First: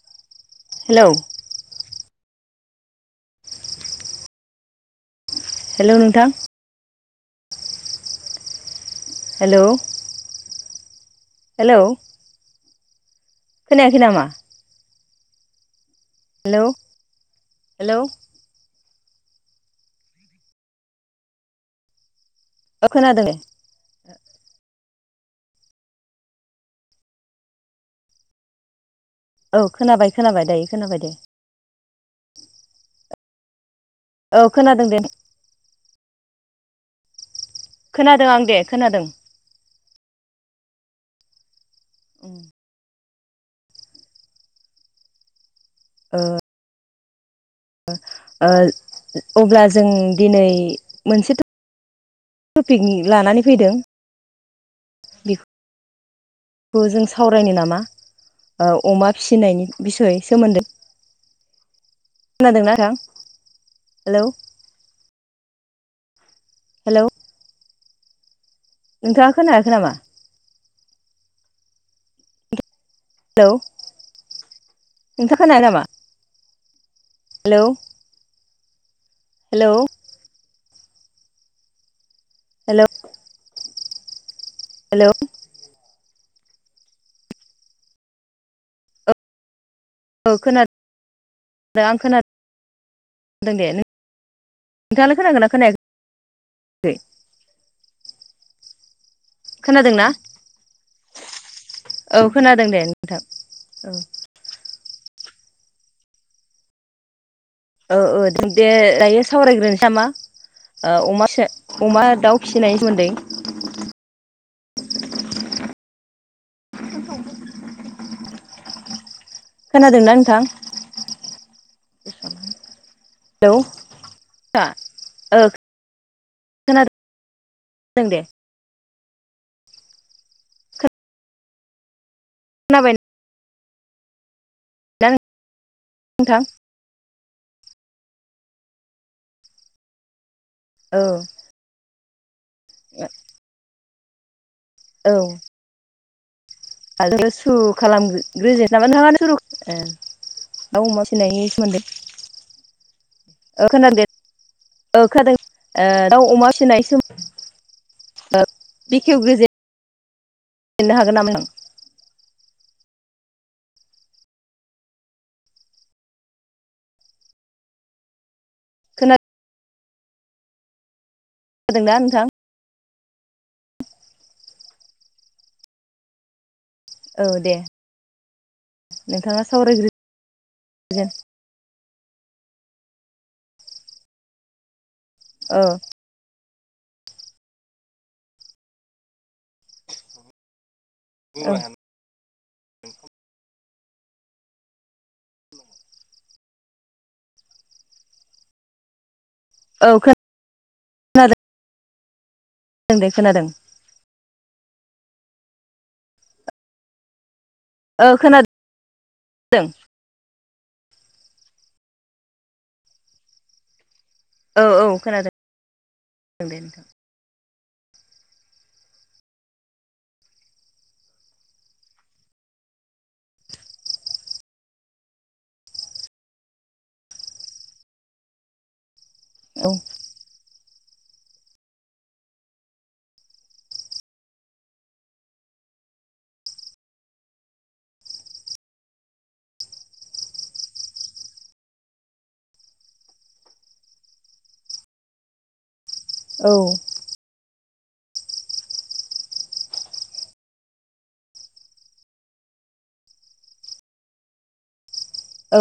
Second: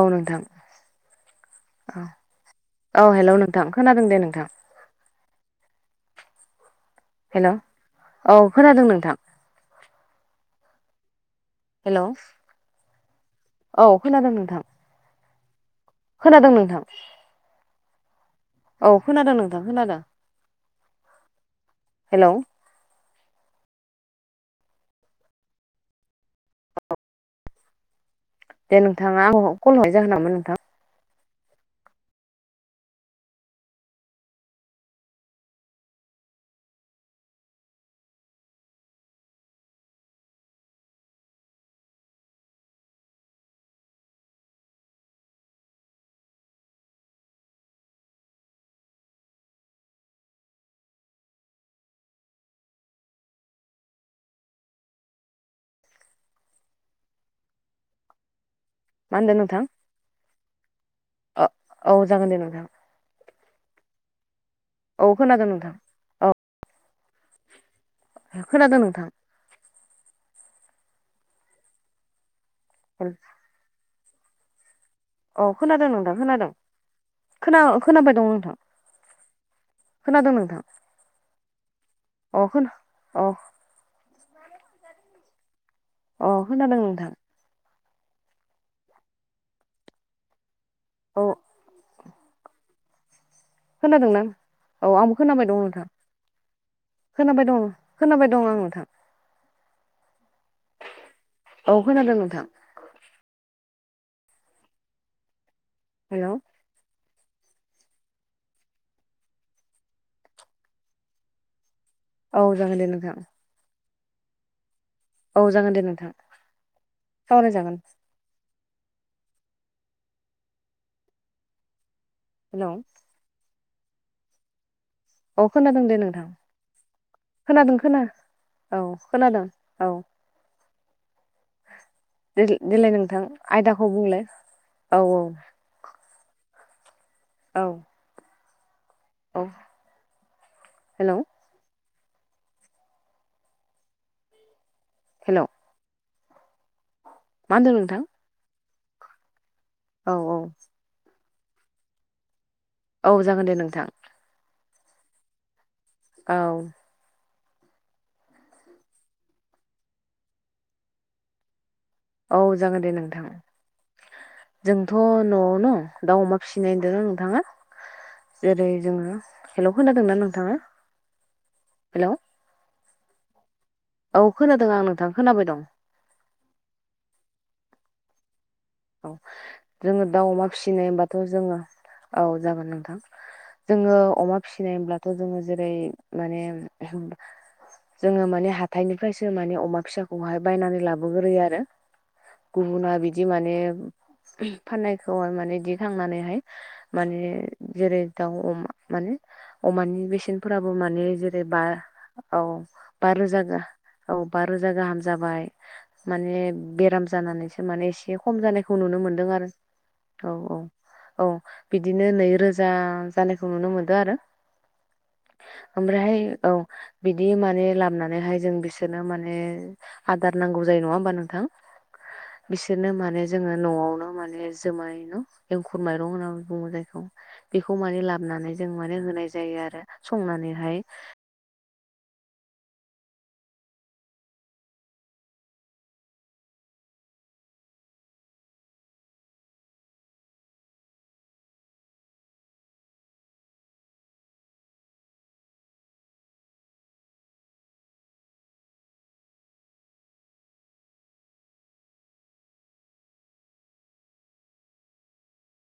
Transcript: औ नोंथां हेलौ औ औ हेलौ नोंथां खोनादों दे नोंथां। हेलौ नोंथां। हेलौ औ खोनादों नोंथां। हेलौ हेलौ खोनायाखै औ नामा खोनादों नोंथां। खोनादों हेलौ नोंथां। हेलौ औ खोनादों नोंथां खोनादों। हेलौ ओ खोनादों। दे नोंथाङा आंखौ औ कल हरनायनि खोनाबाय जाहोना मामोन खोनाबाय नोंथां? दायो खोनाबाय दे। औ खोनादों दे। खोनादों आं दे खोनादों। ओम ओ ओ अब्ला जों दिनै मोनसे थ' थपिकनि लानानै फैदों। ओ जों सावरायनो नामा अमा मा होनदों नोंथां फिसिनायनि बिसयै सोमोन्दो। औ जागोन दे नोंथां। हेलौ औ खोनादों नोंथां। हेलौ खोनादों नोंथां। नोंथाङा खोनायाखै नामा? [unintelligible] हेलौ नोंथाङा औ खोनायाखै नामा खोनादों नोंथां खोनादों। हेलौ खोना खोनाबाय दं नोंथां। हेलौ खोनादोंं नोंथां। अ खोना हेलौ अ हेलौ अ खोनादों नोंथां। औ खोनादों। औ आं खोनादों। दे खोनादों ना। औ आंबो नोंथाङालाय खोनाबाय खोनागोना दं नोंथां। खोनायाखै खोनाबाय दं खोनाबाय दं आं नोंथां। खोनादोंना? खोनादों औ नोंथां खोनादों दे नोंथां औ। हेलौ औ औ दे दायो सावरायग्रोनोसै नामा ओ अमा फिसा अमा दाउ औ जागोन फिसिनायनि दे सोमोन्दै। नोंथां औ जागोन दे नोंथां सावराय जागोन। खोनादोंना नोंथां? हेलौ हेलौ ओ औ खोनादों दे नोंथां। खोनादों खोनादों खोना दे औ खोनादों औ। देलाय खोनाबाय नोंथां आयदाखौ बुंलाय औ ना औ। नोंथां। औ औ औ हेलौ [inaudible] औ हेलौ आरो मा सुरु होनदों नोंथां खालाम ग्रोदो नामा नोंथाङानो सुरु औ औ दाउ अमा फिनायनि सोमोन्दै। औ जागोन दे ओ नोंथां खोनादों दे ओ खोनादों। ओ दाउ औ अमा फिसिनाय सोम बेखेव गोजे फनो हागोन नामा? औ जागोन दे नोंथां। जोंथ' न'आवनो दाउ अमा फिसिनायदों नोंथाङा। जेरै जोङो हेल' खोनादोंना नोंथाङा? हो ना हेलौ नोंथां। औ औ खोनादों आं नोंथां खोनाबाय दं। औ दे। औ नोंथाङा सावरायग्रोजेन जोङो दाउ अमा फिसिनाय हबाथ' जोङो औ जागोन नोंथां जोङो अमा फिसिनाय हब्लाथ' जोङो औ जेरै माने जोङो माने हाथथायनिफ्रायसो माने अमा फिसा खौहाय बायनानै लाबोग्रो औ आरो गुबुना बिदि माने फाननायखौाय माने दिखांनानैहाय। माने जेरै दाउ अमा माने औ अमानि बेसेनफोराबो माने खोनादों जेरै बा औ दे बा रोजा खोनादों गाह औ बा रोजा गाहाम जाबाय माने बेराम जानानैसो माने ओ एसे खम खोनादों जानायख खौ नुनो मोन्दों आरो औ औ औ बिदिनो नैरोजा जानायखौ नुनो मोनदों आरो औ औ खोनादों ओमफ्रायहाय औ। दे नोंथां। बिदि माने बोनानैहाय जों बिसोरनो माने आदार नांगौ जायो नङा होमबा नोंथां बिसोरनो माने जोङो न'आवनो माने जुमाय न' एंखुर माइरं होननानै बुङो जायखौ। बेखौ माने लाबोनानै जों माने होनाय जायो आरो औ संनानैहाय। औ औ